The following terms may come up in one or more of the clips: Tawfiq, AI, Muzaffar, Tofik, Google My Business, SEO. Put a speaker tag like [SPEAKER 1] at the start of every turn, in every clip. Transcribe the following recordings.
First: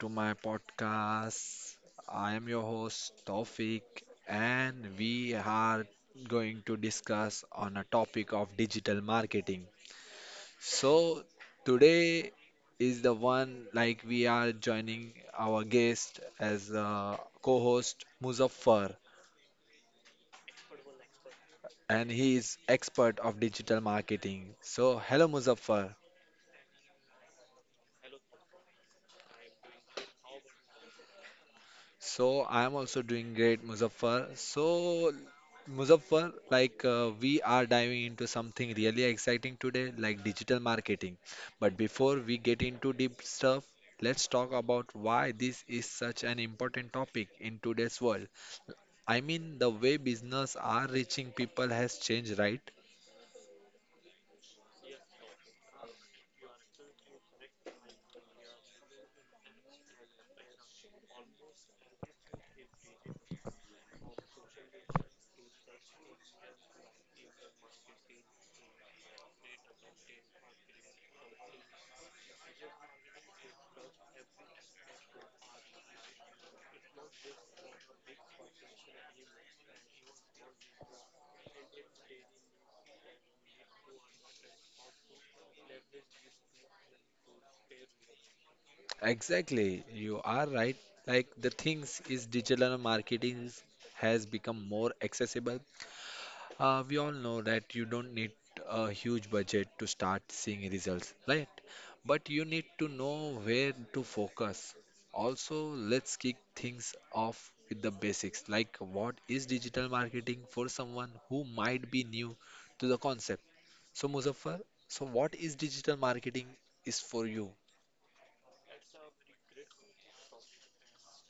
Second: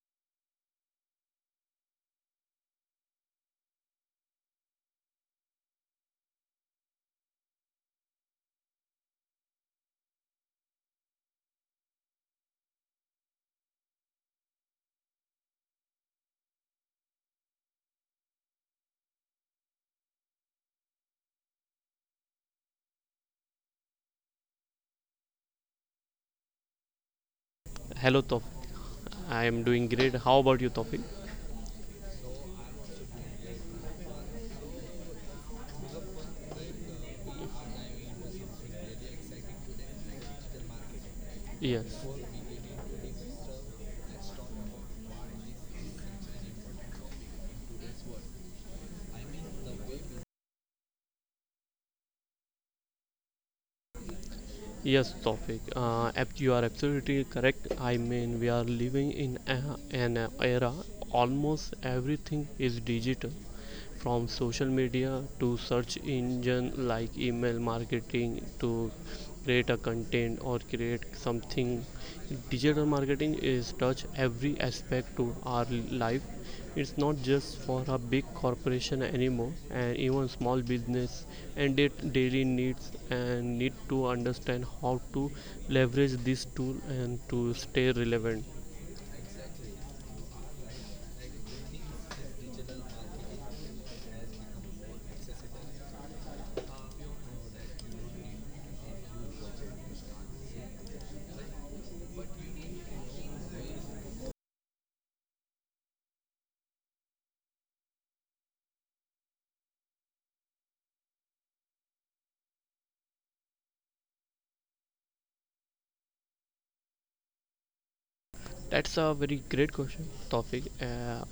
[SPEAKER 1] to my podcast. I am your host, Tofik, and we are going to discuss on a topic of digital marketing. So, today is the one like we are joining our guest as a co-host, Muzaffar, and he is expert of digital marketing. So, hello, Muzaffar.
[SPEAKER 2] Hello, Tawfiq. I am doing great. How about you, Tawfiq?
[SPEAKER 1] So I'm also doing great, Muzaffar. So, Muzaffar, we are diving into something really exciting today, like digital marketing. But
[SPEAKER 2] Yes,
[SPEAKER 1] before we get into deep stuff, let's talk about why this is such an important topic in today's world. I mean, the way business are reaching people has changed, right?
[SPEAKER 2] yes, Tawfiq. You are absolutely correct. I mean, we are living in an era almost everything is digital. From social media to search engine like email marketing, to create a content or create something, digital marketing is touch every aspect to our life. It's not just for a big corporation anymore, and even small business and their daily needs and need to understand how to leverage this tool and to stay relevant.
[SPEAKER 1] Exactly, you are right. Like the things is digital marketing has become more accessible. We all know that you don't need a huge budget to start seeing results, right? But you need to know where to focus. Also, let's kick things off with the basics, like what is digital marketing for someone who might be new to the concept. So, Muzaffar, so what is digital marketing is for you?
[SPEAKER 2] That's a very great question, topic.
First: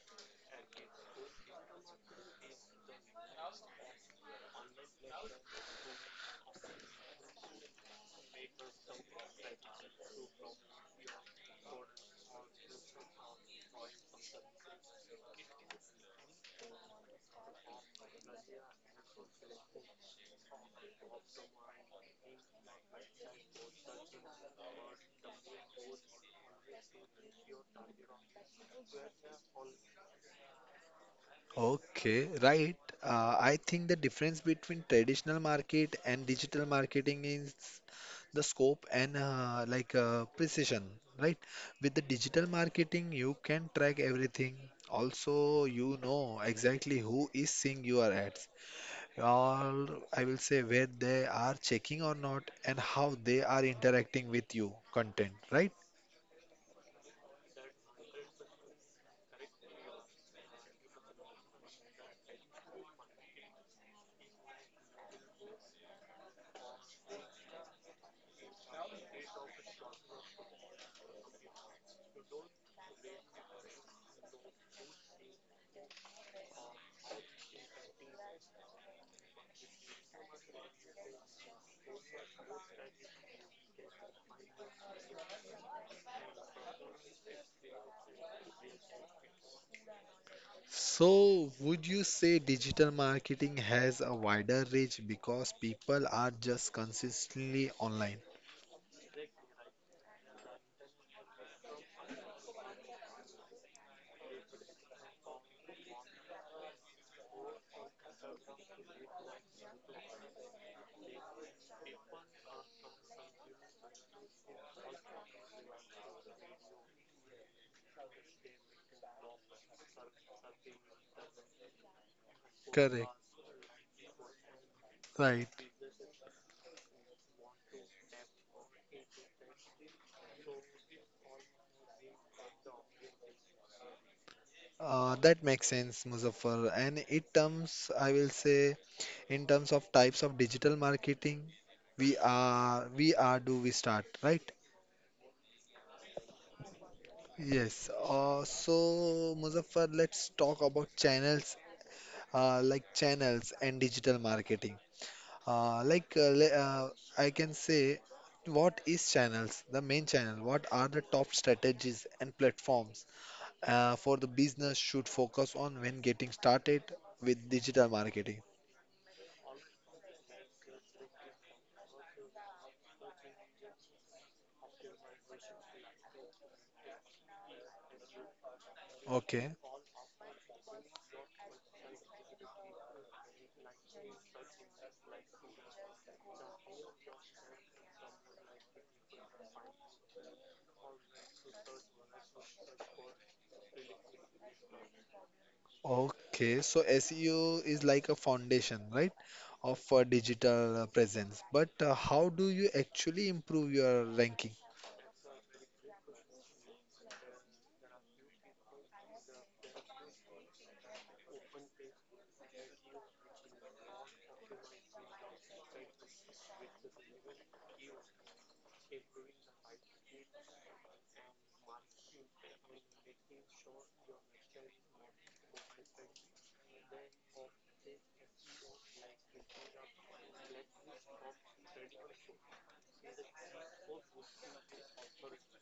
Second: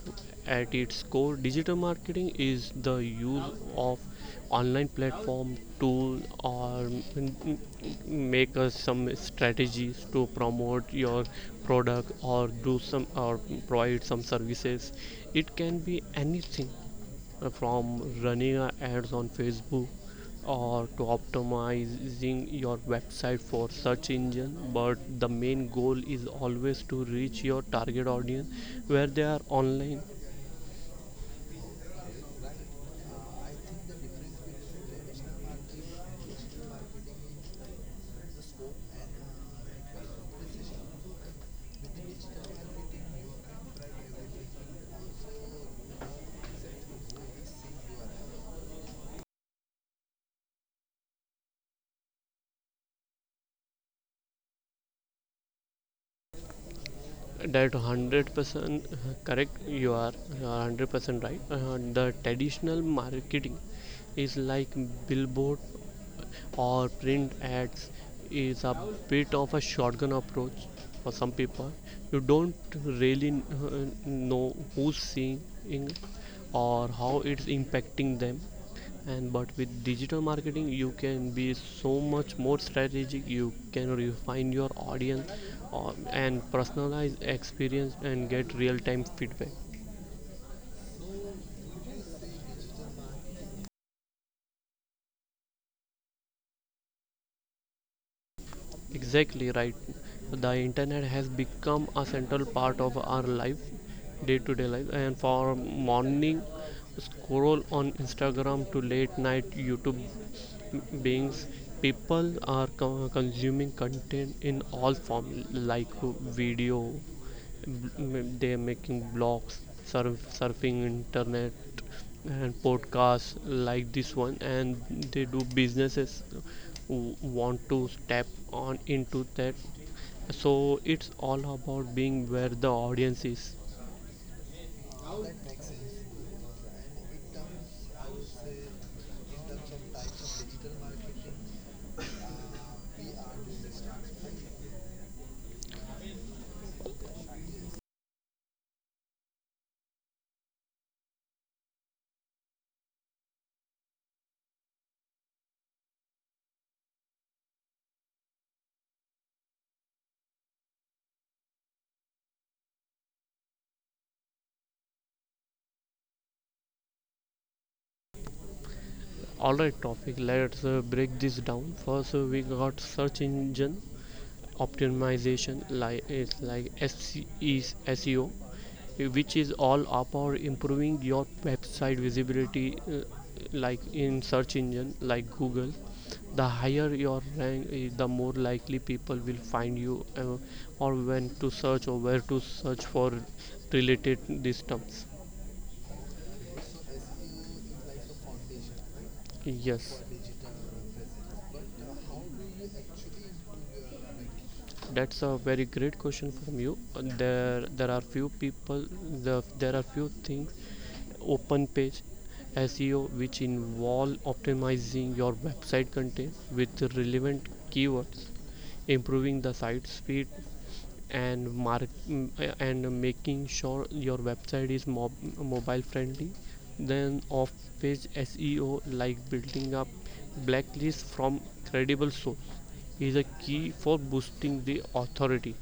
[SPEAKER 2] At its core, digital marketing is the use of online platform tool or m- m- make us some strategies to promote your product or do some or provide some services. It can be anything, from running ads on Facebook or to optimizing your website for search engine, but the main goal is always to reach your target audience where they are online.
[SPEAKER 1] Okay, right. I think the difference between traditional market and digital marketing is the scope and precision, right? With the digital marketing, you can track everything. Also, you know exactly who is seeing your ads, or I will say where they are checking or not, and how they are interacting with you content, right?
[SPEAKER 2] That 100% correct. You are 100% right. The traditional marketing is like billboard or print ads, is a bit of a shotgun approach. For some people, you don't really know who's seeing or how it's impacting them. And but with digital marketing, you can be so much more strategic. You can refine your audience and personalize experience and get real time feedback.
[SPEAKER 1] So, would you say digital marketing has a wider reach because people are just consistently online?
[SPEAKER 2] Exactly right. The internet has become a central part of our life, day to day life. And for morning scroll on Instagram to late night YouTube beings, people are consuming content in all form, like video. They making blogs, surfing internet, and
[SPEAKER 1] Correct.
[SPEAKER 2] podcasts like this one, and they do
[SPEAKER 1] Right.
[SPEAKER 2] businesses who want to step on into that. So it's all about being where the audience is.
[SPEAKER 1] That makes sense, Muzaffar. And it terms, I will say, in terms of types of digital marketing, we are, do we start, right? Yes. So, Muzaffar, let's talk about channels, like channels and digital marketing. Uh, like uh, le- uh, I can say, what is channels? The main channel. What are the top strategies and platforms for the business should focus on when getting started with digital marketing?
[SPEAKER 2] Alright, topic. Let's break this down. First, we got search engine optimization, like it's like SC, which
[SPEAKER 1] Okay,
[SPEAKER 2] is all about improving your website visibility, like in search engine like Google. The higher your rank is, the more likely people will find you, or when to search or where to search for related these terms.
[SPEAKER 1] okay. So SEO is like a foundation, right, of
[SPEAKER 2] Yes,
[SPEAKER 1] digital presence. But how do you actually improve your ranking?
[SPEAKER 2] that's a very great question from you. There are few people, there are few things. Open page SEO, which involve optimizing your website content with relevant keywords, improving the site speed, and mark and making sure your website is mobile friendly. Then off-page SEO, like building up blacklist from credible source, is a key for boosting the authority.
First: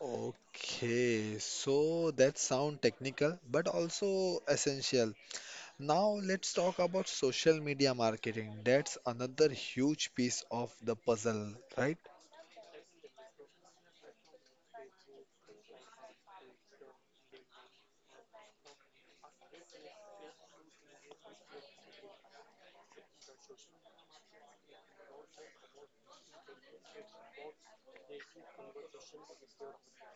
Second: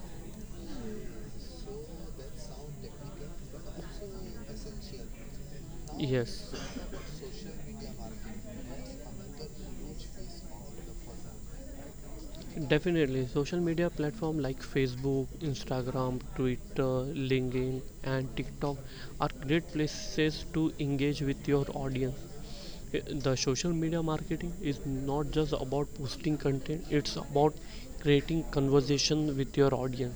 [SPEAKER 1] Okay, so that sound technical but also essential. Now
[SPEAKER 2] Yes.
[SPEAKER 1] let's talk about social media marketing. That's another huge piece of the puzzle, right?
[SPEAKER 2] Definitely, social media platform like Facebook, Instagram, Twitter, LinkedIn, and TikTok are great places to engage with your audience. The social media marketing is not just about posting content, it's about creating conversation with your audience.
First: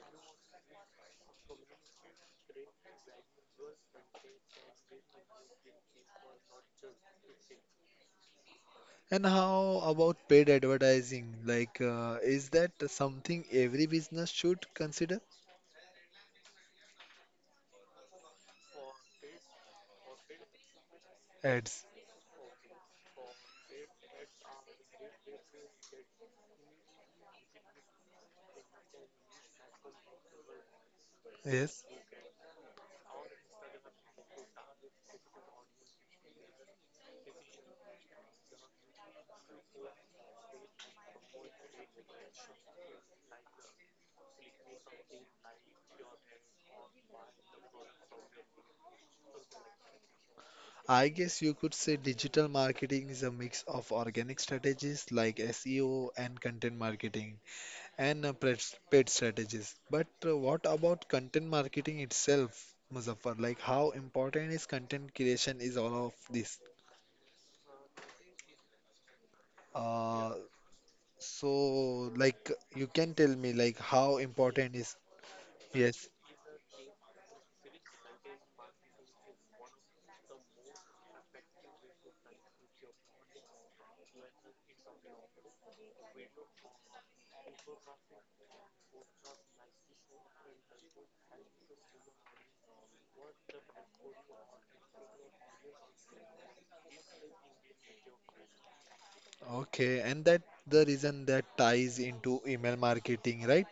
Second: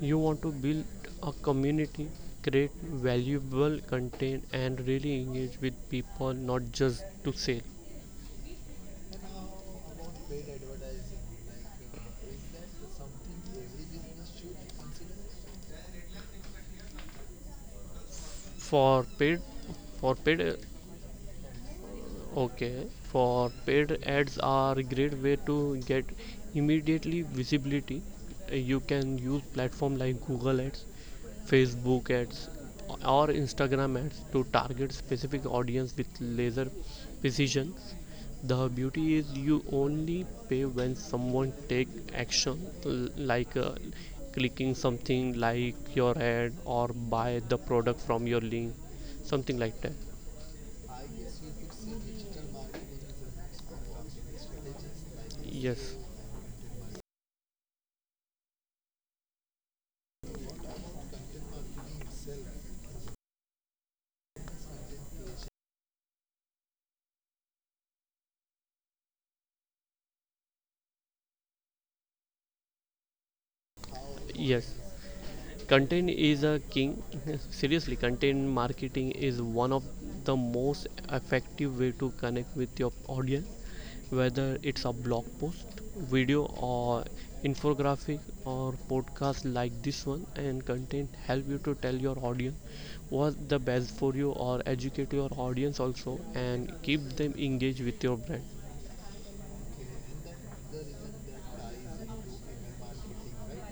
[SPEAKER 2] You want to build a community, create valuable content, and really engage with people, not just to sell.
[SPEAKER 1] And how about paid advertising? Like, is that something every business should consider?
[SPEAKER 2] For paid for paid uh,
[SPEAKER 1] Ads.
[SPEAKER 2] okay, for paid ads are a great way to get immediately visibility. You can use platform like Google Ads,
[SPEAKER 1] Yes.
[SPEAKER 2] Facebook Ads, or Instagram Ads to target specific audience with laser precision. The beauty is you only pay when someone take action, like clicking something like your ad or buy the product from your link, something like that.
[SPEAKER 1] I guess you could say digital marketing is a mix of organic strategies like
[SPEAKER 2] Yes,
[SPEAKER 1] SEO and content marketing and uh, paid strategies. But what about content marketing itself, Muzaffar? Like, how important is content creation is all of this? Uh, so like you can tell me like how
[SPEAKER 2] yes.
[SPEAKER 1] important is
[SPEAKER 2] Content
[SPEAKER 1] yes.
[SPEAKER 2] is a king. Seriously, content marketing is one of the most effective way to connect with your audience, whether it's a blog post, video, or infographic, or podcast like this one. And content help you to tell your audience what's the best for you, or educate your audience also, and keep them engaged with your brand.
[SPEAKER 1] Okay, and that the reason that ties into email marketing, right?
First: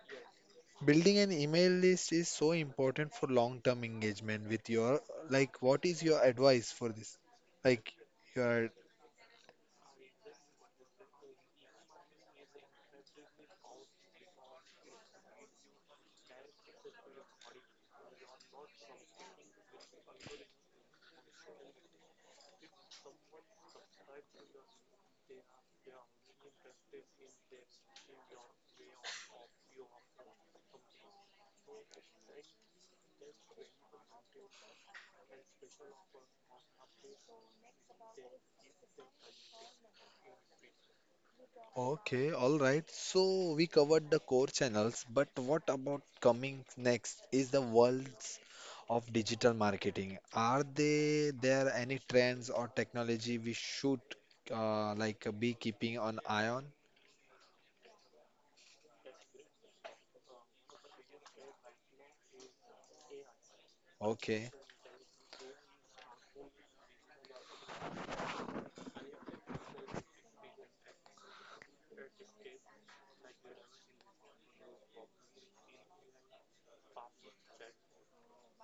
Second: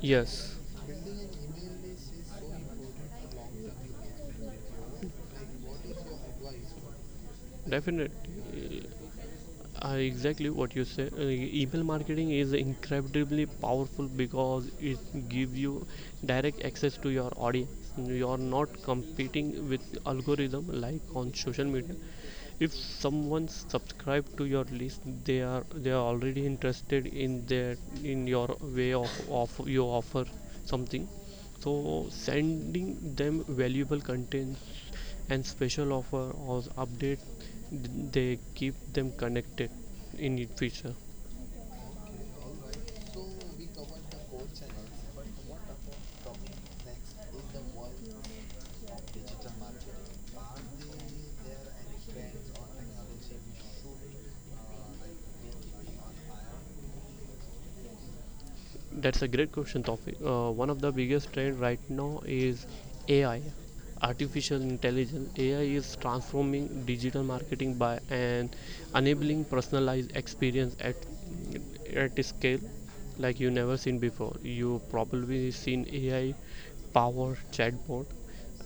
[SPEAKER 2] Yes,
[SPEAKER 1] Building an email list is so important for long-term engagement with your like what is your advice for this? Like
[SPEAKER 2] definitely.
[SPEAKER 1] your
[SPEAKER 2] Exactly what you say. Email marketing is incredibly powerful because it gives you direct access to your audience. You are not competing with algorithm like on social media. If someone subscribe to your list, they are already interested in their, in your way of you offer something. So sending them valuable content and special offer or update, they keep them connected in it future.
[SPEAKER 1] okay, all right. So we covered the core channels, but what about coming next is the worlds of digital marketing. Are they there any trends or technology we should like be keeping an eye on?
[SPEAKER 2] That's a great question, Topic. One of the biggest trend right now is AI,
[SPEAKER 1] Okay.
[SPEAKER 2] artificial intelligence. AI is transforming digital marketing by and enabling personalized experience at a scale like you never seen before. You probably seen AI powered chatbot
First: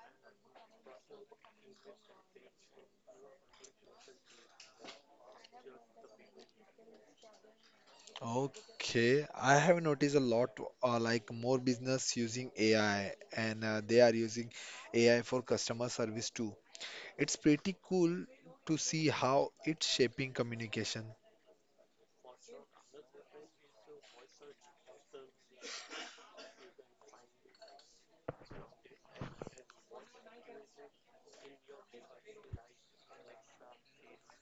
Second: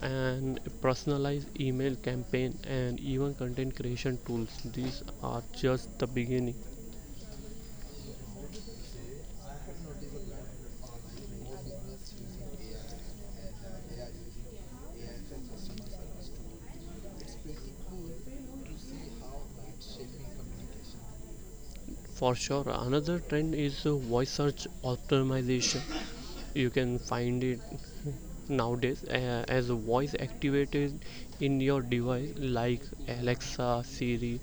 [SPEAKER 2] and personalized email campaign and even content creation tools. These are just the beginning.
[SPEAKER 1] Okay, I have noticed a lot more business using AI and they are using AI for customer service too. It's pretty cool to see how it's shaping communication.
[SPEAKER 2] For sure, another trend is voice search optimization. You can find it nowadays, as a voice activated in your device like Alexa, Siri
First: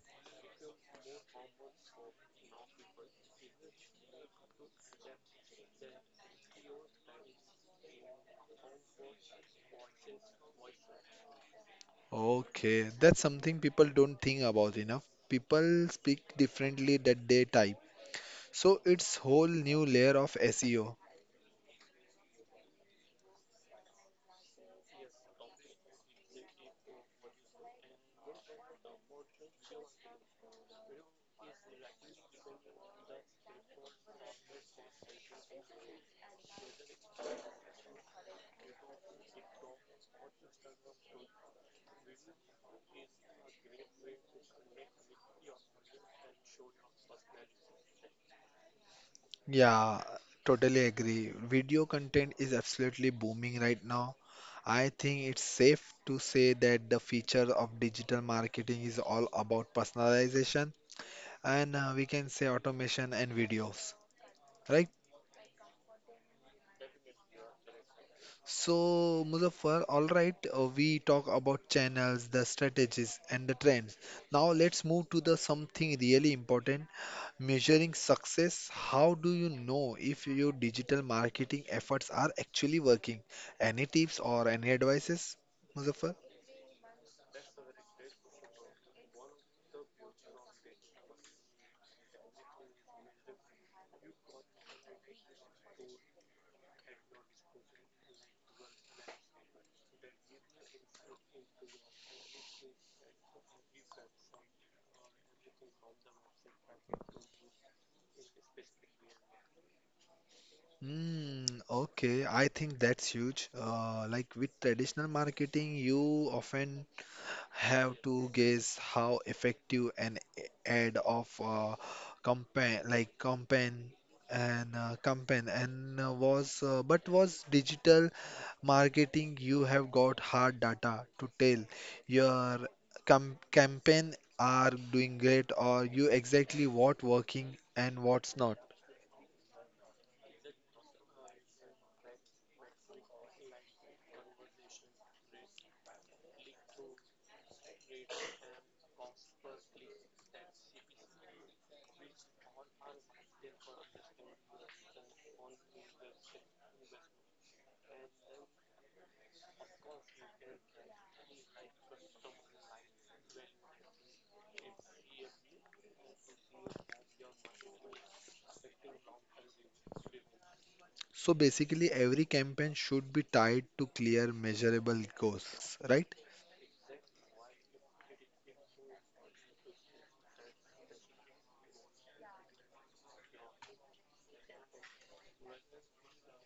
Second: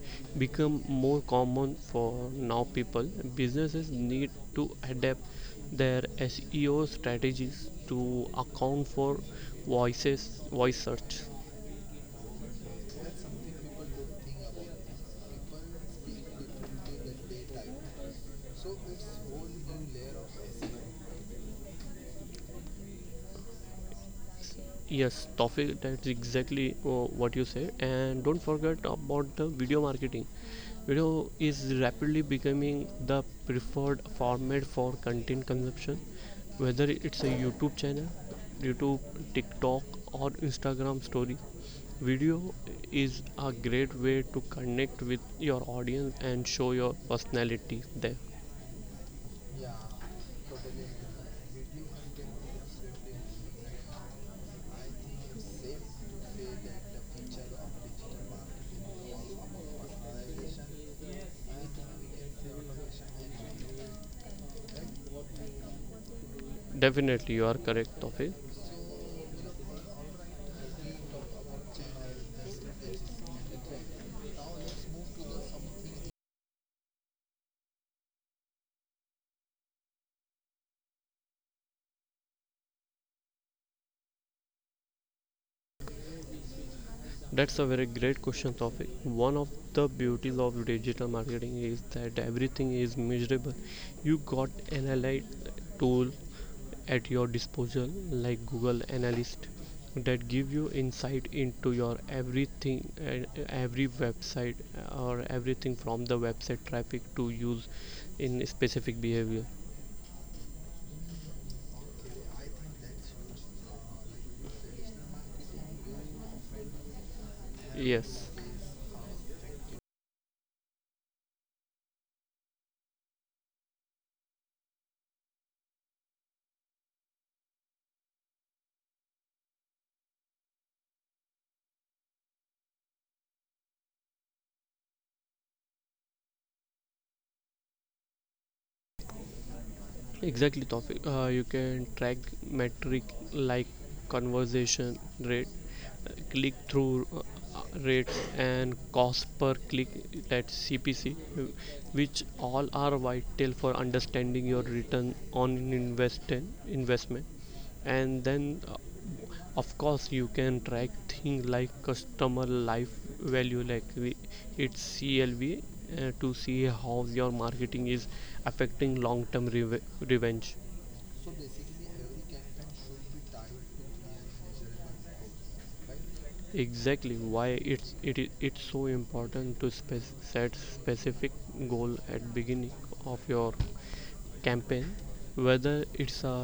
[SPEAKER 2] become more common. For now, people, businesses need to adapt their SEO strategies to account for voice search.
[SPEAKER 1] Okay, that's something people don't think about enough. People speak differently that they type. So it's whole new layer of SEO.
[SPEAKER 2] Yes, Tawfiq, that's exactly what you said. And don't forget about the video marketing. Video is rapidly becoming the preferred format for content consumption, whether it's a YouTube channel, YouTube, TikTok, or Instagram story. Video is a great way to connect with your audience and show your personality there.
[SPEAKER 1] Yeah, totally agree. Video content is absolutely booming right now. I think it's safe to say that the feature of digital marketing is all about personalization and we can say automation and videos, right?
[SPEAKER 2] Definitely, you are correct, Tawfiq.
[SPEAKER 1] So, Muzaffar, all right, we talk about channels, the strategies, and the trends. Now, let's move to the something really important, measuring success. How do you know if your digital marketing efforts are actually working? Any tips or any advices, Muzaffar?
[SPEAKER 2] That's a very great question, Tawfiq. One of the beauties of digital marketing is that everything is measurable. You got analyze tool at your disposal like Google Analyst, that give you insight into your everything and every website, or everything from the website traffic to use in specific behavior.
[SPEAKER 1] Hmm. Okay, I think that's huge. Like with traditional marketing, you often have
[SPEAKER 2] Yes.
[SPEAKER 1] to guess how effective an ad of campaign like campaign and campaign and was but was digital marketing you have got hard data to tell your campaign are doing great or you exactly what working and what's not.
[SPEAKER 2] Exactly, topic. You can track metric like conversation rate, click through rates, and cost per click. That's CPC, uh, which all are vital for understanding your return on investment. And then, of course, you can track things like customer life value, like its CLV, to see how your marketing is affecting long term revenge.
[SPEAKER 1] So basically every campaign should be tied to clear measurable goals, right?
[SPEAKER 2] Exactly. Why it's it is it's so important to set specific goal at beginning of your campaign, whether it's a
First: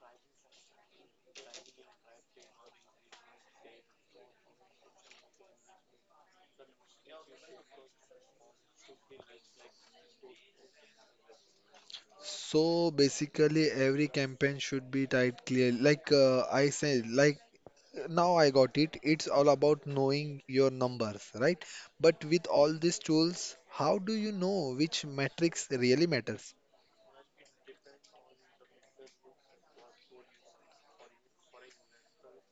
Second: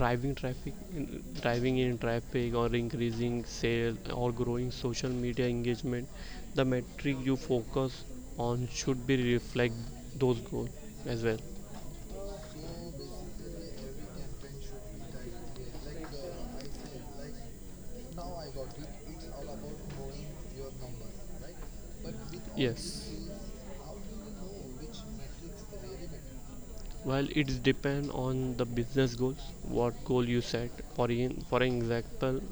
[SPEAKER 2] driving in traffic, or increasing sale, or growing social media engagement. The metric you focus on should be reflect those goals as well.
[SPEAKER 1] So basically, every campaign should be tied clear. I said, like now I got it. It's all about knowing your numbers, right? But with all these tools, how do you know which metrics really matters?
[SPEAKER 2] Well, it depends on the business goals, what goal you set. For example,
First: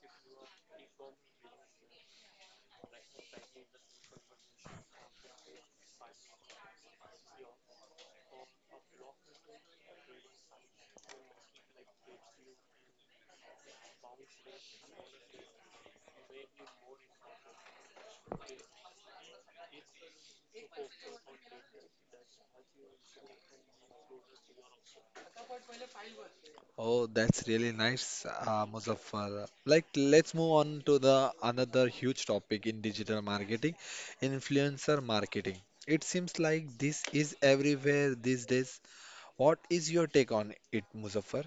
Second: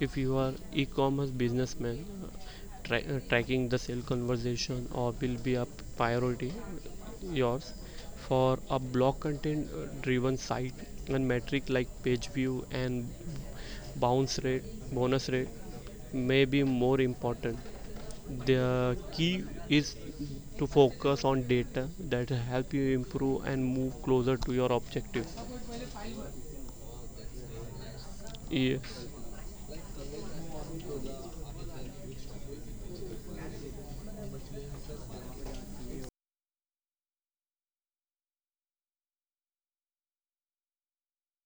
[SPEAKER 2] if you are e-commerce businessman, tracking the sale conversation or will be a priority yours. For a blog content driven site, and metric like page view and bounce rate, bonus rate may be more important. The key is to focus on data that help you improve and move closer to your objective.
[SPEAKER 1] Oh, that's really nice,
[SPEAKER 2] Yes,
[SPEAKER 1] Muzaffar. Like, let's move on to the another huge topic in digital marketing, influencer marketing. It seems like this is everywhere these days. What is your take on it, Muzaffar?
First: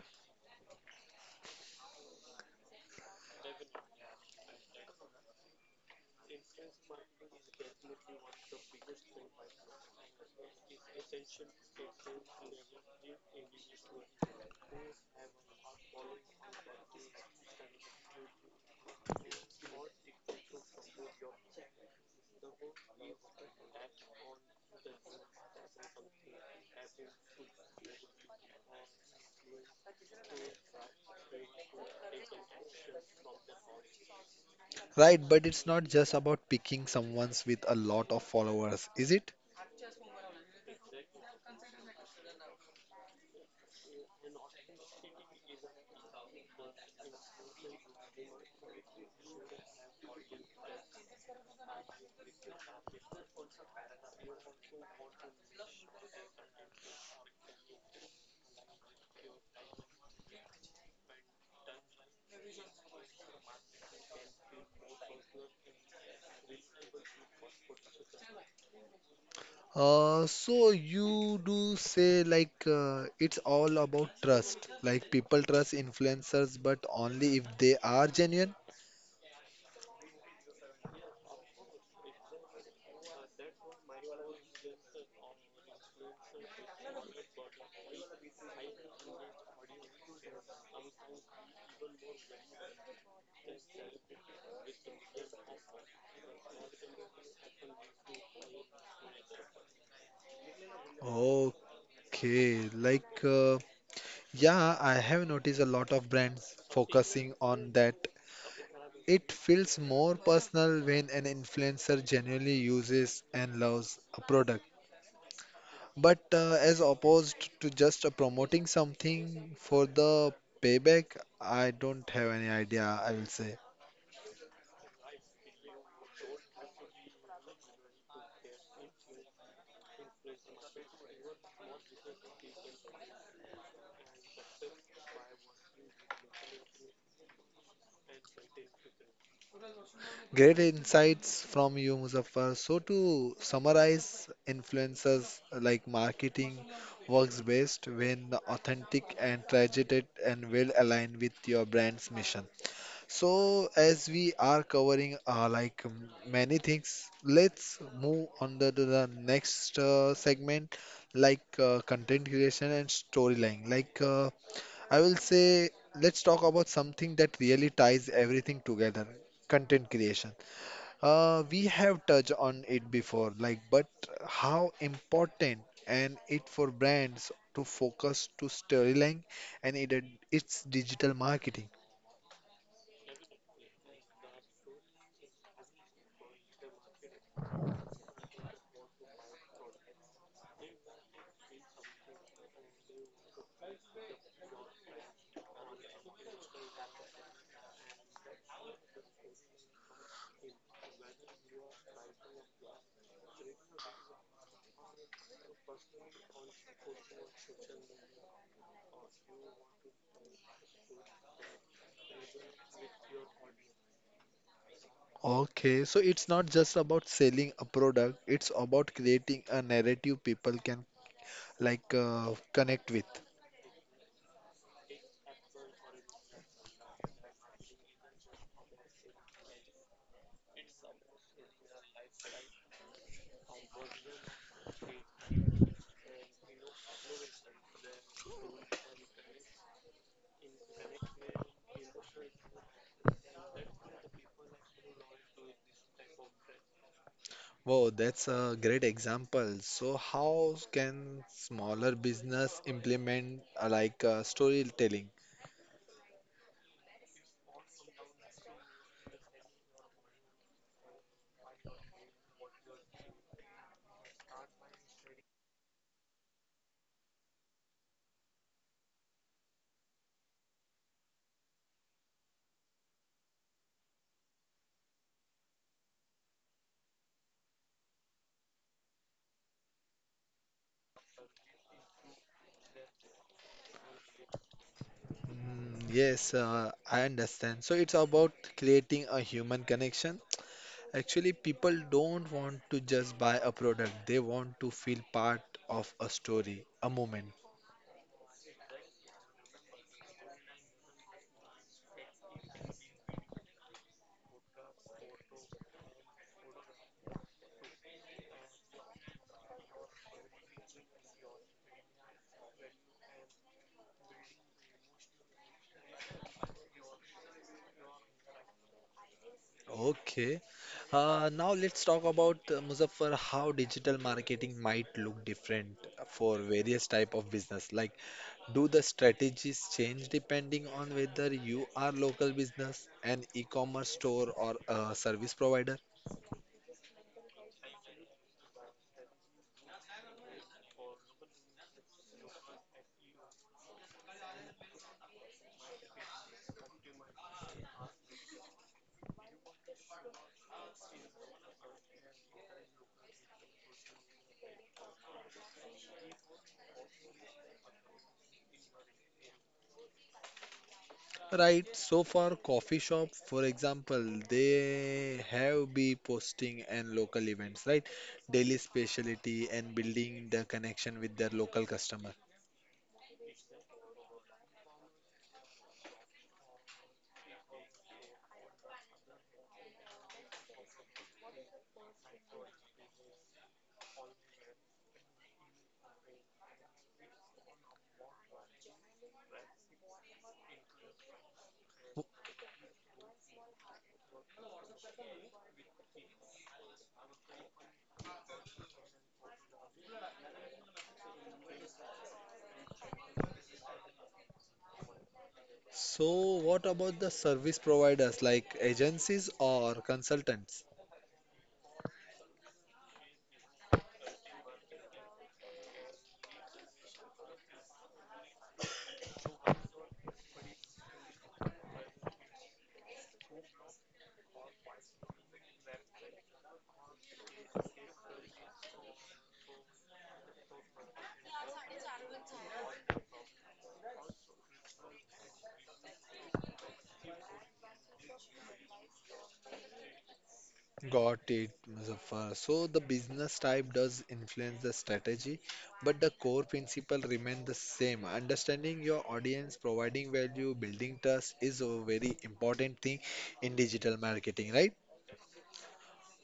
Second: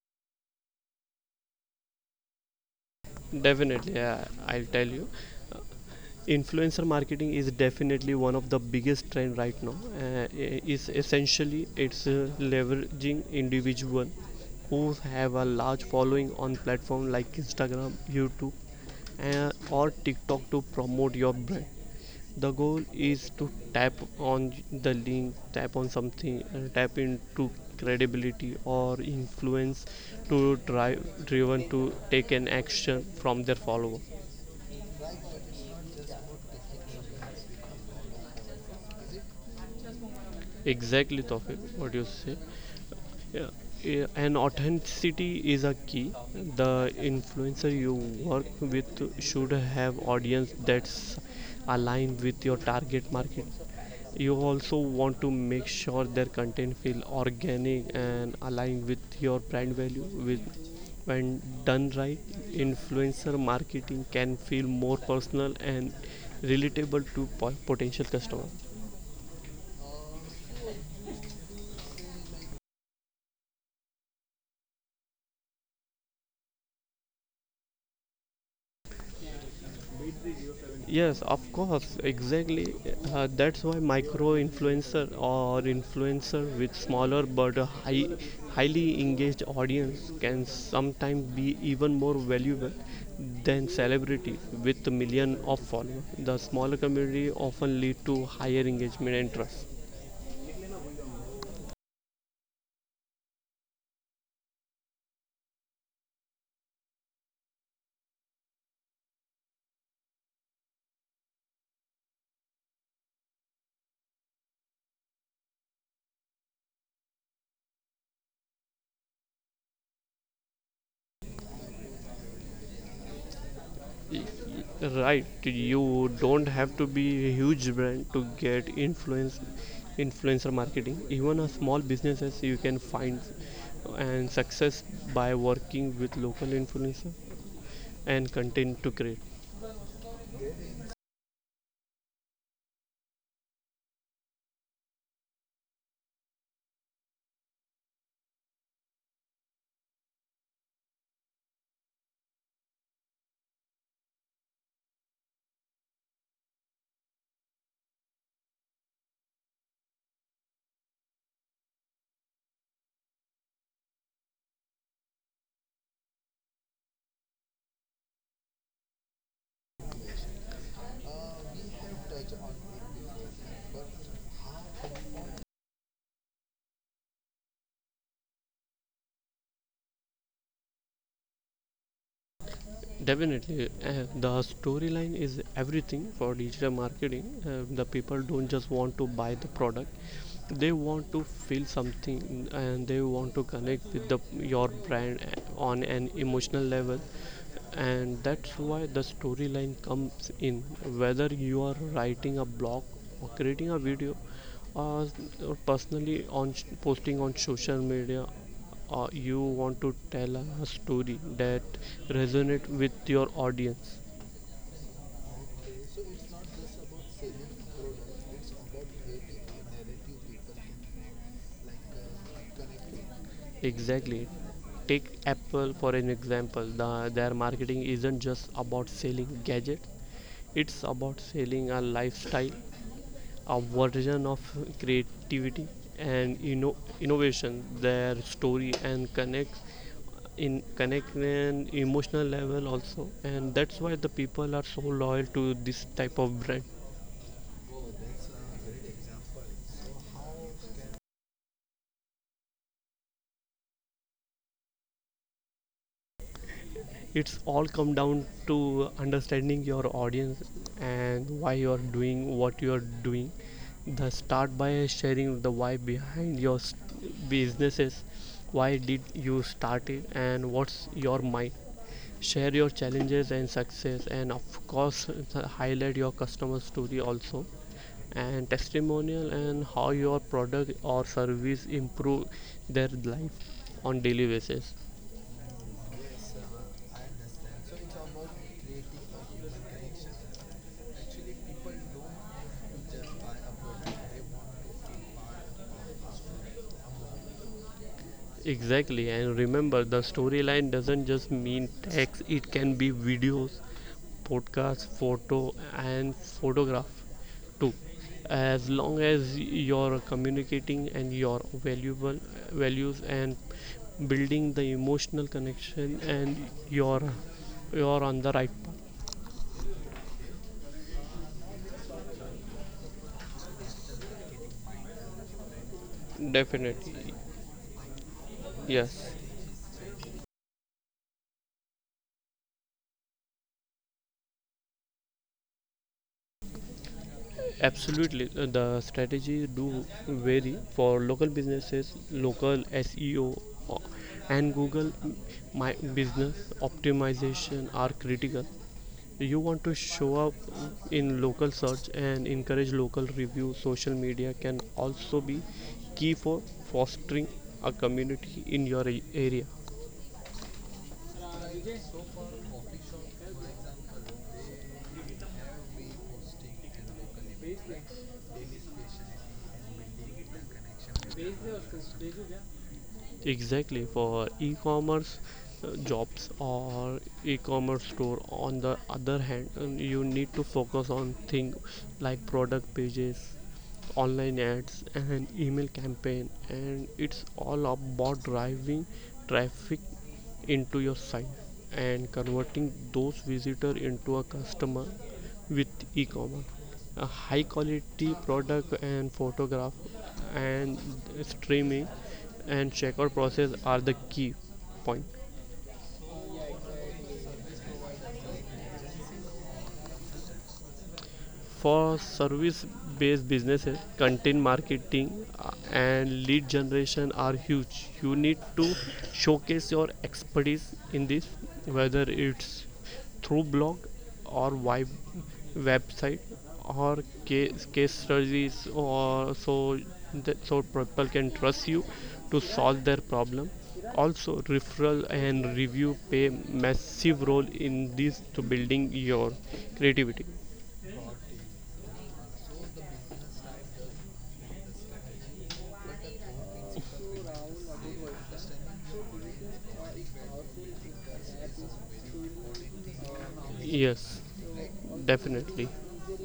[SPEAKER 2] definitely. I'll tell you. Influencer marketing is definitely one of the biggest trend right now. Is essentially it's leveraging individual who have a large following on platform like Instagram, YouTube, or TikTok to promote your brand. The goal is to tap on the link, tap on something, and tap into credibility or influence to driven to take an action from their follower.
[SPEAKER 1] Right, but it's not just about picking someone's with a lot of followers, is it?
[SPEAKER 2] Exactly, Tawfiq, what you say. Yeah, yeah, and authenticity is a key. The influencer you work with should have audience that's aligned with your target market. You also want to make sure their content feel organic and aligned with your brand value. With, when done right, influencer marketing can feel more personal and relatable to potential customer.
[SPEAKER 1] So you do say like it's all about trust. Like people trust influencers, but only if they are genuine.
[SPEAKER 2] Yes, of course, exactly. That's why micro influencer or influencer with smaller but a highly engaged audience can sometimes be even more valuable than celebrity with million of followers. The smaller community often lead to higher engagement and trust.
[SPEAKER 1] Okay, yeah, I have noticed a lot of brands focusing on that. It feels more personal when an influencer genuinely uses and loves a product. But as opposed to just promoting something for the payback, I don't have any idea, I will say.
[SPEAKER 2] Right, you don't have to be a huge brand to get influencer marketing. Even a small businesses, you can find and success by working with local influencer and content to create.
[SPEAKER 1] Great insights from you, Muzaffar. So, to summarize, influencers marketing works best when authentic and targeted and well aligned with your brand's mission. So, as we are covering many things, let's move on to the next segment, content creation and storyline. I will say, let's talk about something that really ties everything together, content creation. We have touched on it before, like, but how important and it for brands to focus to storyline and it, its digital marketing.
[SPEAKER 2] Definitely, the storyline is everything for digital marketing. The people don't just want to buy the product, they want to feel something, and they want to connect with the, your brand on an emotional level. And that's why the storyline comes in. Whether you are writing a blog, or creating a video, or, or personally on posting on social media, you want to tell a story that resonate with your audience.
[SPEAKER 1] Okay, so it's not just about selling a product, it's about creating a narrative people can connect with.
[SPEAKER 2] Exactly. Take Apple for an example. Their marketing isn't just about selling gadgets, it's about selling a lifestyle, a version of creativity and innovation. Their story and connects in connect an emotional level also, and that's why the people are so loyal to this type of brand.
[SPEAKER 1] Wow, that's a great example. So how can smaller business implement storytelling?
[SPEAKER 2] It's all come down to understanding your audience and why you are doing what you are doing. The start by sharing the why behind your businesses. Why did you start it and what's your mind? Share your challenges and success, and of course highlight your customer story also, and testimonial, and how your product or service improve their life on daily basis.
[SPEAKER 1] Mm, yes, I understand. So it's about creating a human connection. Actually, people don't want to just buy a product, they want to feel part of a story, a moment.
[SPEAKER 2] Exactly, and remember the storyline doesn't just mean text. It can be videos, podcast, photo, and photograph too. As long as you're communicating and your valuable values and building the emotional connection, and you're on the right
[SPEAKER 1] Okay. Now let's talk about Muzaffar, how digital marketing might look different
[SPEAKER 2] path.
[SPEAKER 1] for various
[SPEAKER 2] Definitely.
[SPEAKER 1] type of business. Like, do the
[SPEAKER 2] Yes.
[SPEAKER 1] strategies change depending on whether you are local business, an e-commerce store, or a service provider?
[SPEAKER 2] Absolutely, the strategies do vary for local businesses. Local SEO, uh, and Google My Business optimization are critical. You want to show up in local search and encourage local reviews. Social media can also be key for fostering a community in your area.
[SPEAKER 1] Right. So for coffee shop, for example, they have be posting and local events, right? Daily specialty and building the connection with their local customer.
[SPEAKER 2] Exactly. For e-commerce jobs or e-commerce store on the other hand, you need to focus on things like product pages, online ads and email campaign, and it's all about driving traffic into your site and converting those visitor into a customer. With e-commerce, a high quality product and photograph and streaming and checkout process are the key point.
[SPEAKER 1] So, what about the service providers like agencies or consultants?
[SPEAKER 2] For service based businesses, content marketing and lead generation are huge. You need to showcase your expertise in this, whether it's through blog or web website or case studies or so that so people can trust you to solve their problem. Also referral and review play massive role in this to building your creativity.
[SPEAKER 1] Got it, Muzaffar. So, the business type does influence the strategy, but the core principle remain the same. Understanding your audience, providing value, building trust is a very important thing in digital
[SPEAKER 2] Yes.
[SPEAKER 1] marketing, right?
[SPEAKER 2] Definitely.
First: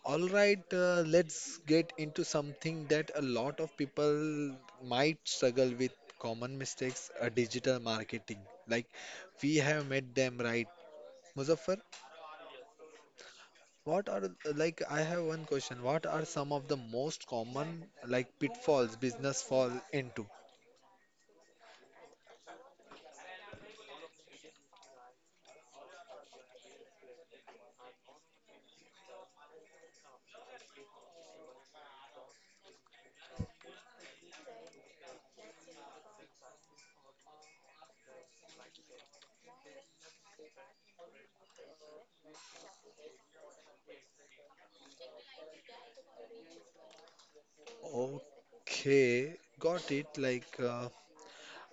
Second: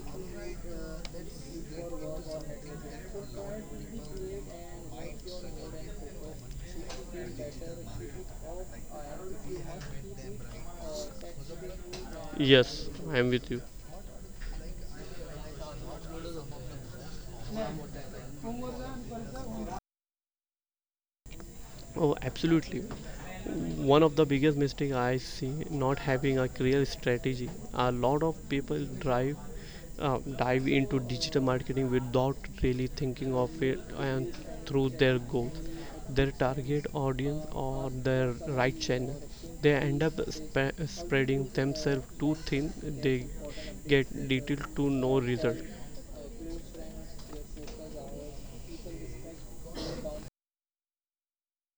[SPEAKER 1] All right, let's get into something that a lot of people might struggle with common mistakes, digital marketing. Like we have made them right. Muzaffar,
[SPEAKER 2] Yes, I am with you.
[SPEAKER 1] what are like I have one question. What are some of the most common like pitfalls business fall into?
[SPEAKER 2] Oh, absolutely. One of the biggest mistake I see, not having a clear strategy. A lot of people drive dive into digital marketing without really thinking of it and through their goals, their target audience or their right channel. They end up spreading themselves too thin. They get detailed to no result.
[SPEAKER 1] Okay, got it.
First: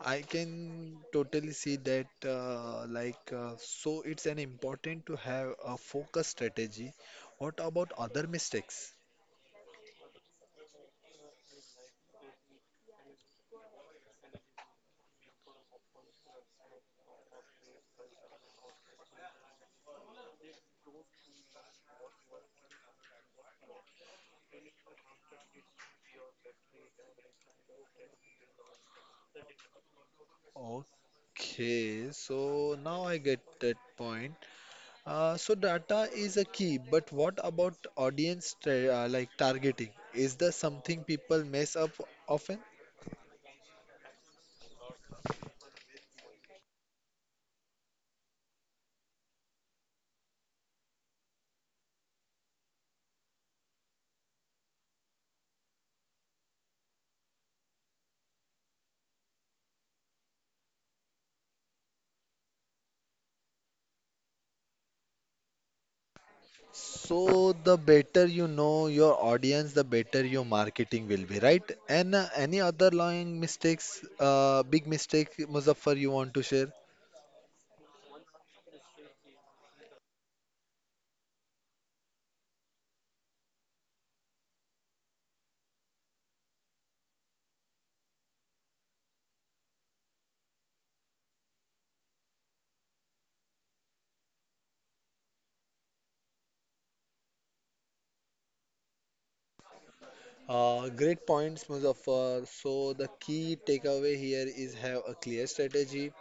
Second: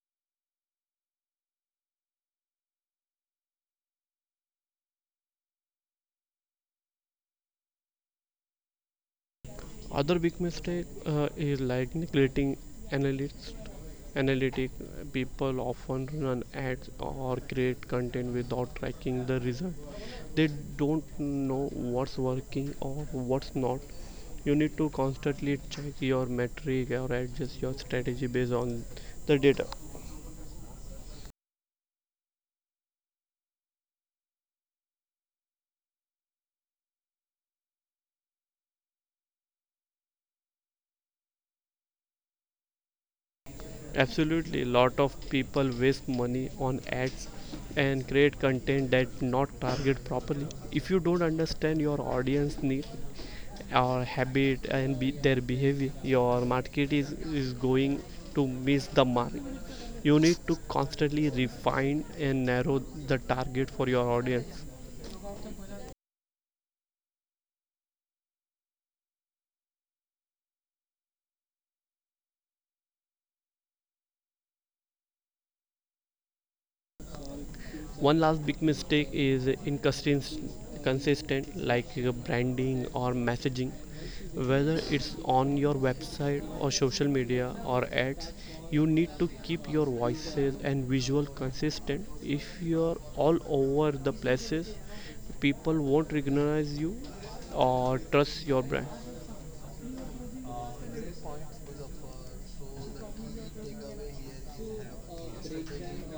[SPEAKER 1] I can totally see that, so it's an important to have a focus strategy. What about other mistakes?
[SPEAKER 2] Other big mistake is like neglecting analytics. Analytic, people often run ads or create content without tracking the result. They don't know what's working or what's not. You need to constantly check your metric or adjust your strategy based on the data.
[SPEAKER 1] Okay, so now I get that point. So data is a key, but what about audience, targeting? Is there something people mess up often?
[SPEAKER 2] Absolutely, a lot of people waste money on ads and create content that not target properly. If you don't understand your audience need or habit and be, their behavior, your market is going to miss the mark. You need to constantly refine and narrow the target for your audience.
[SPEAKER 1] So the better you know your audience, the better your marketing will be, right? And any other lying mistakes, big mistake, Muzaffar, you want to share?
[SPEAKER 2] One last big mistake is inconsistent, like branding or messaging. Whether it's on your website or social media or ads, you need to keep your voices and visual consistent. If you're all over the places, people won't recognize you or trust your brand.
[SPEAKER 1] Great points, Muzaffar. So the key takeaway here is have a clear strategy,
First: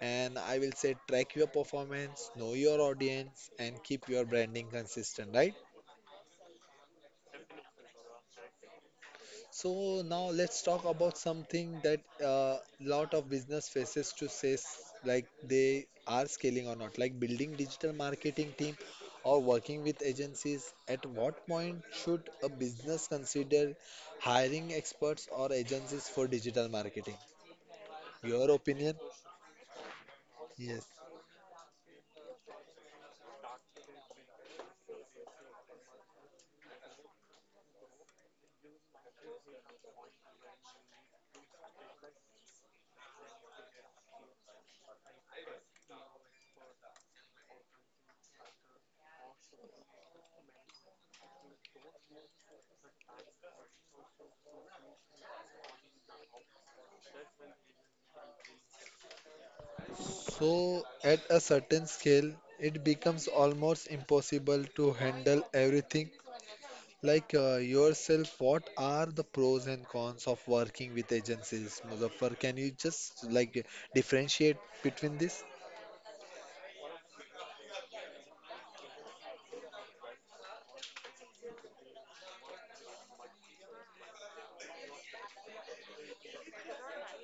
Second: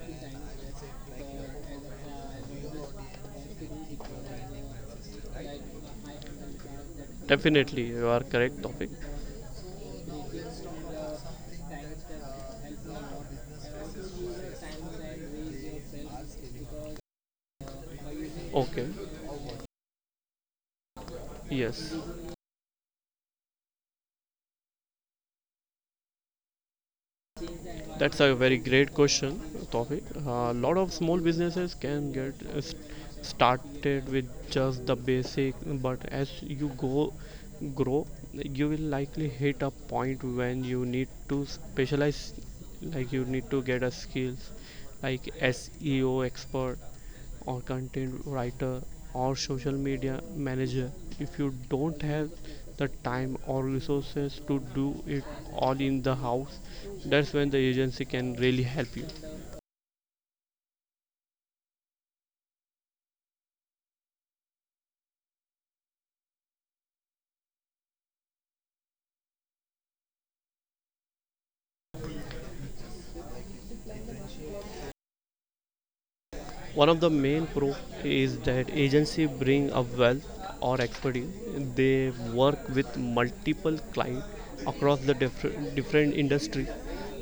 [SPEAKER 1] and I will say track your performance, know your audience, and keep your branding consistent, right?
[SPEAKER 2] Definitely, you are correct, topic.
[SPEAKER 1] So now let's talk about something that a lot of business faces to say they are scaling or not, like building digital marketing team
[SPEAKER 2] Okay,
[SPEAKER 1] or working with agencies. At what point
[SPEAKER 2] yes.
[SPEAKER 1] should a business consider hiring experts or agencies for digital marketing?
[SPEAKER 2] That's a
[SPEAKER 1] Your
[SPEAKER 2] very great
[SPEAKER 1] opinion?
[SPEAKER 2] question, topic. A lot
[SPEAKER 1] Yes.
[SPEAKER 2] of small businesses can get started with just the basic, but as you go grow, you will likely hit a point when you need to specialize. Like you need to get a skills like SEO expert or content writer or social media manager. If you don't have the time or resources to do it all in the house, that's when the agency can really help you.
[SPEAKER 1] So, at a certain scale, it becomes almost impossible to handle everything. Yourself, what are the pros and cons of working with agencies, Muzaffar? Can you just like differentiate between this?
[SPEAKER 2] One of the main pro is that agency bring a wealth or expertise. They work with multiple clients across the different industries.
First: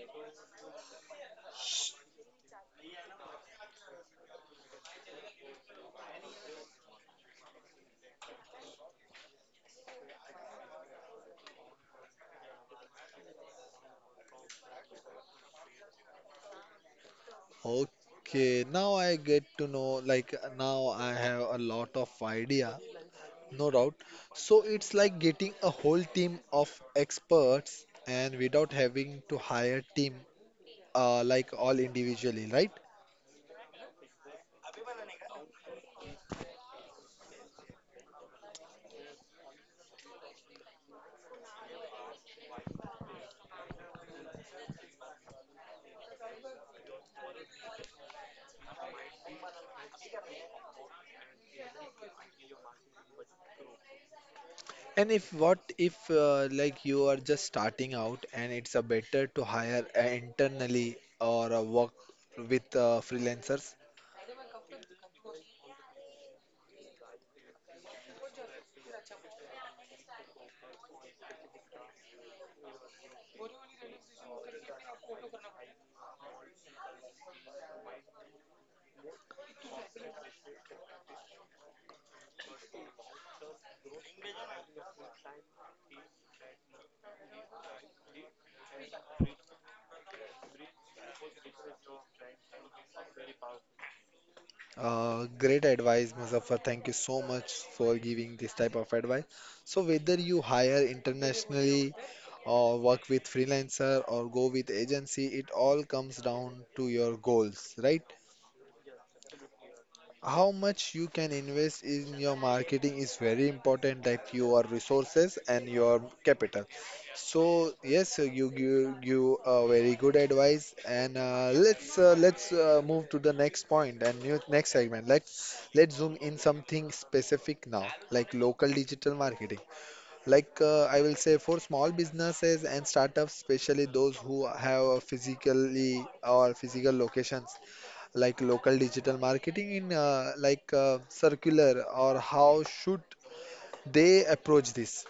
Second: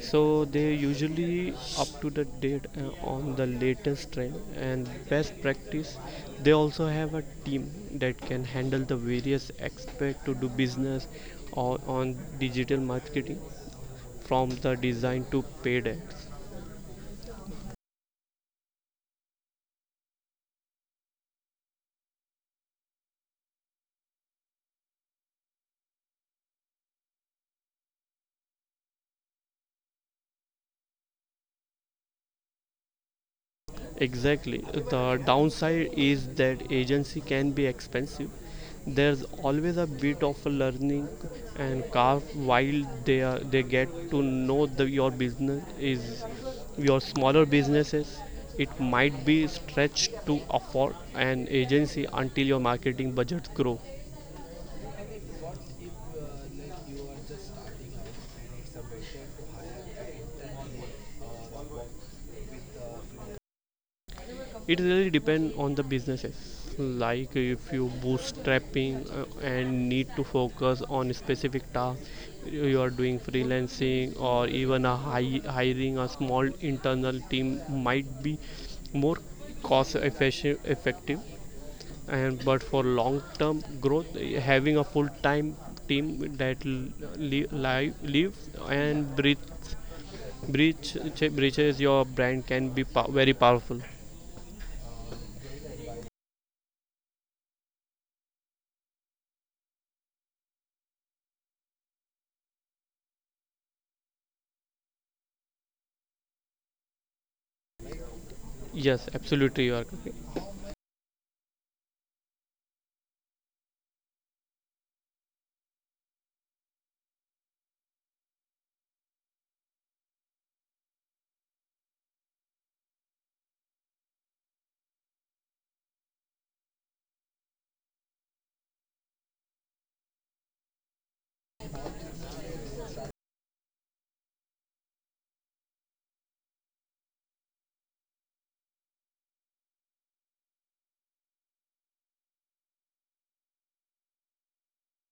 [SPEAKER 2] So they usually up to the date on the latest trend and best practice. They also have a team that can handle the various aspect to do business or on digital marketing, from the design to paid ads.
[SPEAKER 1] Okay, now I get to know, like now I have a lot of idea, no doubt. So it's like getting a whole team of experts and without having to hire team all individually, right?
[SPEAKER 2] Exactly. The downside is that agency can be expensive. There's always a bit of a learning and curve while they get to know the, your business is your smaller businesses. It might be stretched to afford an agency until your marketing budgets grow.
[SPEAKER 1] And if what if like you are just starting out and it's a better to hire internally or work with freelancers?
[SPEAKER 2] It really depends on the businesses. Like if you bootstrapping and need to focus on specific task, you are doing freelancing or even a hiring a small internal team might be more effective. And but for long term growth, eh, having a full time team that live and breach, breaches your brand can be very powerful.
[SPEAKER 1] Great advice, Muzaffar. Thank you so much for giving this type of advice. So whether you hire internationally or work with freelancer or go with agency, it all comes down to your goals, right?
[SPEAKER 2] Yes, absolutely, you are correct.
[SPEAKER 1] How much you can invest in your marketing is very important, like your resources and your capital. So yes, you give you a very good advice, and let's move to the next point and new, next segment. Let's zoom in something specific now, like local digital marketing. I will say for small businesses and startups, especially those who have a physically or physical locations like local digital marketing in circular or how should they approach this?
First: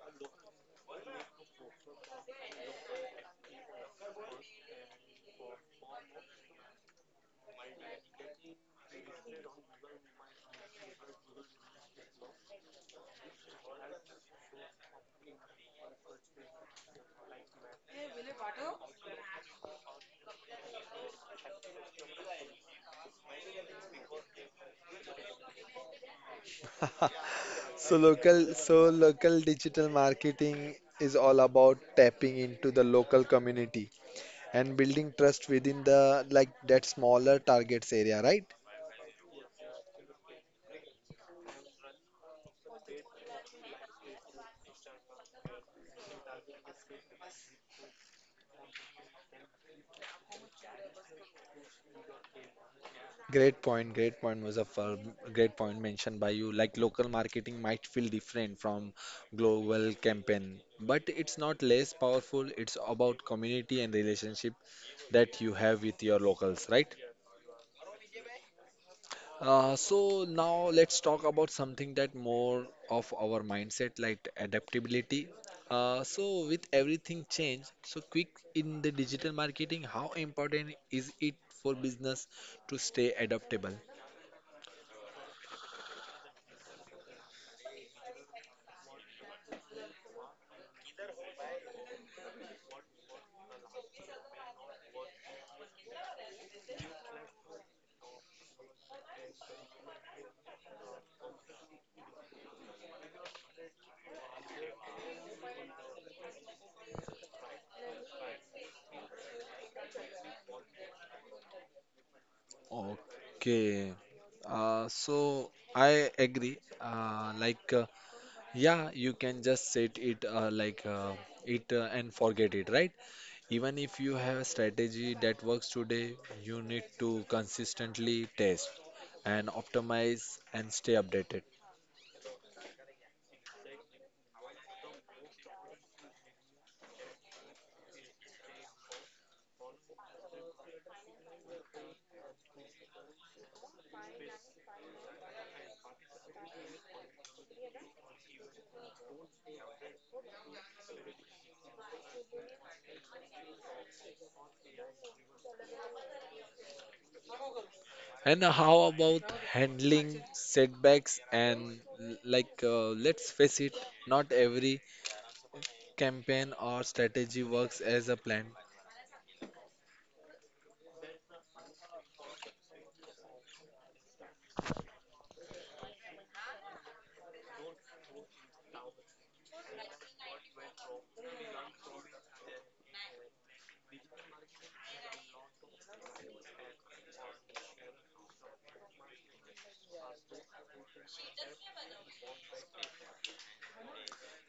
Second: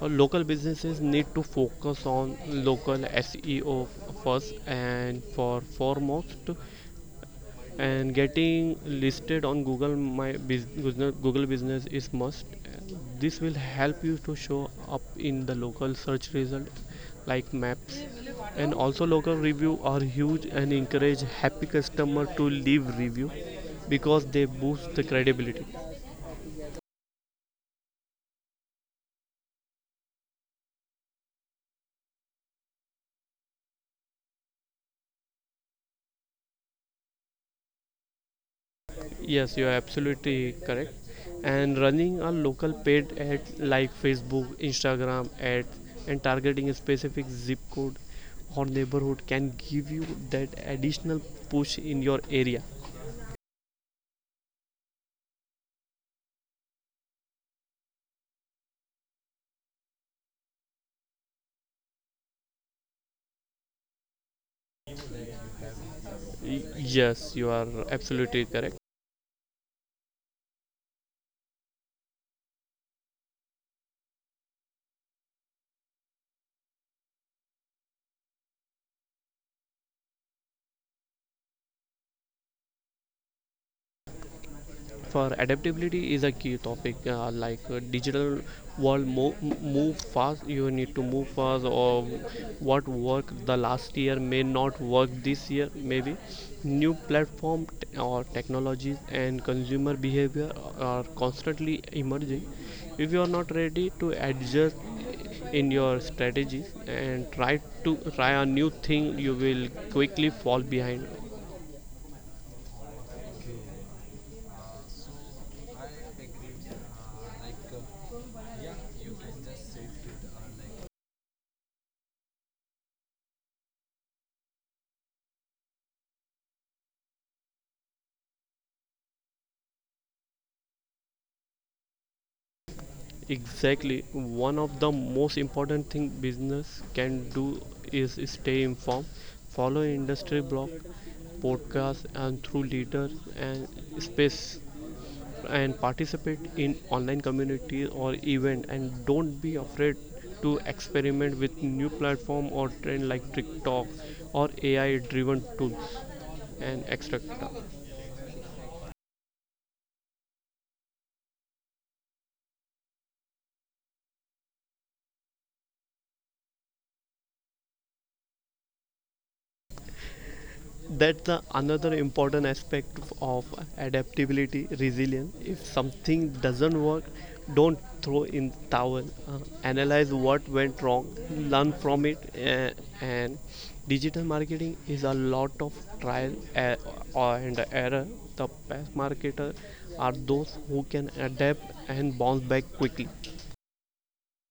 [SPEAKER 2] Local businesses need to focus on local SEO first and for foremost, and getting listed on Google Business is must. This will help you to show up in the local search result like maps, and also local review are huge and encourage happy customer to leave review because they boost the credibility.
[SPEAKER 1] So local digital marketing is all about tapping into the local community and building trust within the like that smaller targets area, right?
[SPEAKER 2] Yes, you are absolutely correct. And running a local paid ad like Facebook, Instagram ads, and targeting a specific zip code or neighborhood can give you that additional push in your area.
[SPEAKER 1] Great point, Muzaffar. Great point mentioned by you. Like local marketing might feel different from global campaign, but it's not less powerful. It's about community and relationship that you have with your
[SPEAKER 2] Y-
[SPEAKER 1] locals, right?
[SPEAKER 2] Yes, you are absolutely correct.
[SPEAKER 1] So now let's talk about something that more of our mindset, like adaptability. So with everything changed, so quick in the digital marketing, how important is it for business to stay adaptable?
[SPEAKER 2] For adaptability is a key topic, digital world move fast. You need to move fast, or what worked the last year may not work this year. Maybe new platform or technologies and consumer behavior are constantly emerging. If you are not ready to adjust in your strategies and try a new thing, you will quickly fall behind.
[SPEAKER 1] Okay. So I agree. Yeah, you can just set it and forget it, right? Even if you have a strategy that works today, you need to consistently test and optimize and stay updated.
[SPEAKER 2] Exactly. One of the most important thing business can do is stay informed, follow industry blog, podcasts, and through leaders and space, and participate in online community or event. And don't be afraid to experiment with new platform or trend like TikTok or AI-driven tools and etc.
[SPEAKER 1] And how about handling setbacks and let's face it, not every campaign or strategy works as a plan.
[SPEAKER 2] That's the another important aspect of adaptability resilience. If something doesn't work, don't throw in towel. Analyze what went wrong, learn from it, and digital marketing is a lot of trial, and error. The best marketers are those who can adapt and bounce back quickly.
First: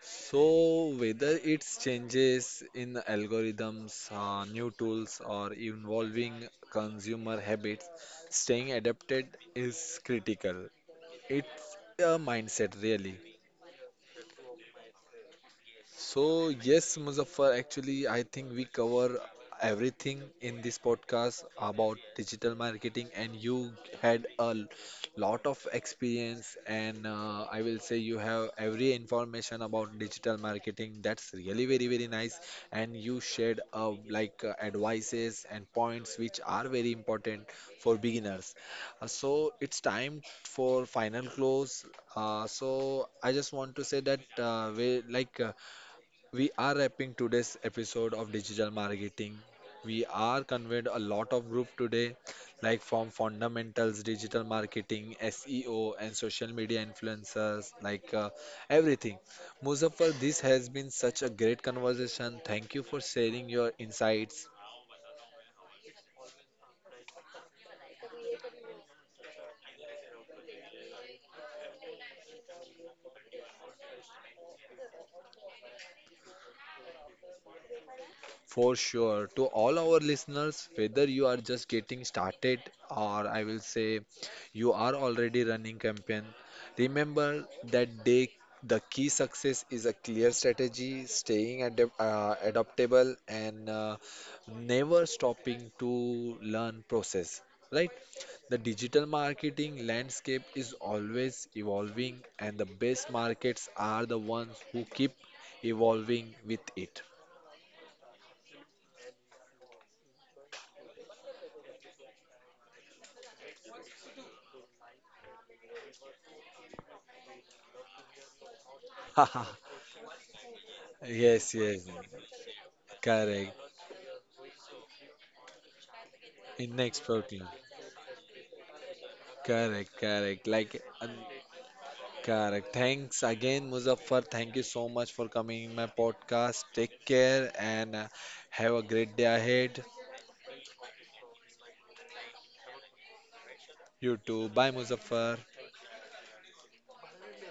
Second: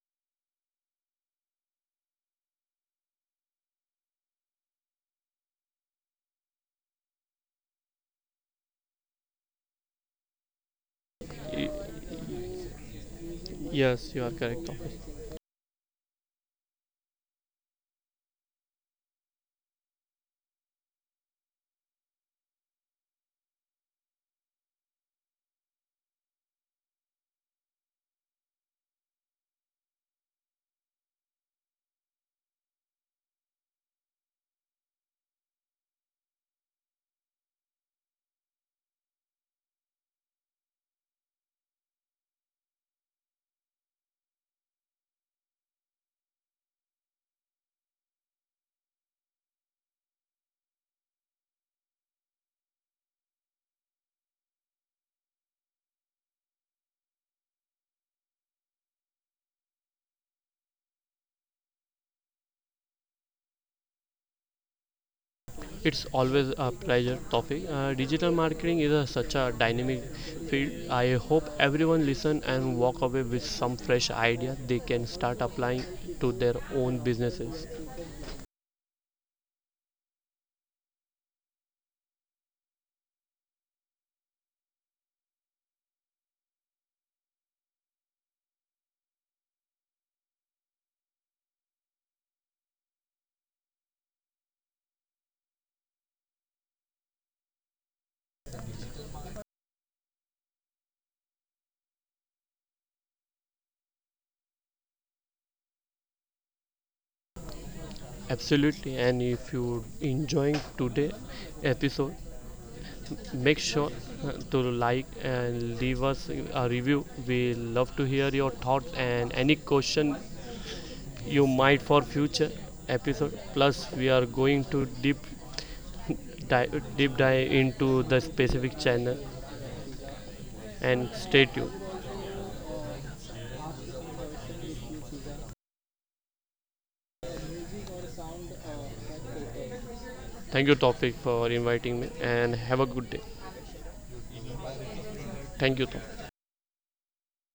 [SPEAKER 1] So, whether it's changes in algorithms, new tools, or evolving consumer habits, staying adapted is critical.
[SPEAKER 2] Y-
[SPEAKER 1] It's a mindset, really.
[SPEAKER 2] yes, you are correct, Thomas.
[SPEAKER 1] So, yes, Muzaffar, actually, I think we cover everything in this podcast about digital marketing, and you had a lot of experience, and I will say you have every information about digital marketing. That's really very, very nice. And you shared advices and points which are very important for beginners. It's time for final close. I just want to say that we like. We are wrapping today's episode of digital marketing. We are convened a lot of group today, like from fundamentals, digital marketing, SEO, and social media influencers, everything. Muzaffar, this has been such a great conversation. Thank you for sharing your insights.
[SPEAKER 2] It's always a pleasure, topic. Digital marketing is a, such a dynamic field. I hope everyone listen and walk away with some fresh idea they can start applying to their own businesses.
[SPEAKER 1] For sure. To all our listeners, whether you are just getting started or I will say you are already running campaign, remember that day the key success is a clear strategy, staying adaptable and never stopping to learn process, right? The digital marketing landscape is always evolving and the best markets are the ones who keep evolving with it.
[SPEAKER 2] Absolutely. And if you enjoying today episode, make sure to like and leave us a review. We love to hear your thoughts and any question you
[SPEAKER 1] Yes,
[SPEAKER 2] might
[SPEAKER 1] yes.
[SPEAKER 2] for future episode.
[SPEAKER 1] Correct.
[SPEAKER 2] Plus, we are going to
[SPEAKER 1] In next
[SPEAKER 2] deep dive
[SPEAKER 1] protein.
[SPEAKER 2] into the specific channel
[SPEAKER 1] Correct, correct.
[SPEAKER 2] and stay tuned.
[SPEAKER 1] Correct. Thanks again, Muzaffar. Thank you so much for coming in my podcast. Take care and have a great day ahead.
[SPEAKER 2] Thank you, Topic, for inviting me and have a good day.
[SPEAKER 1] You too. Bye, Muzaffar.
[SPEAKER 2] Thank you, Topic.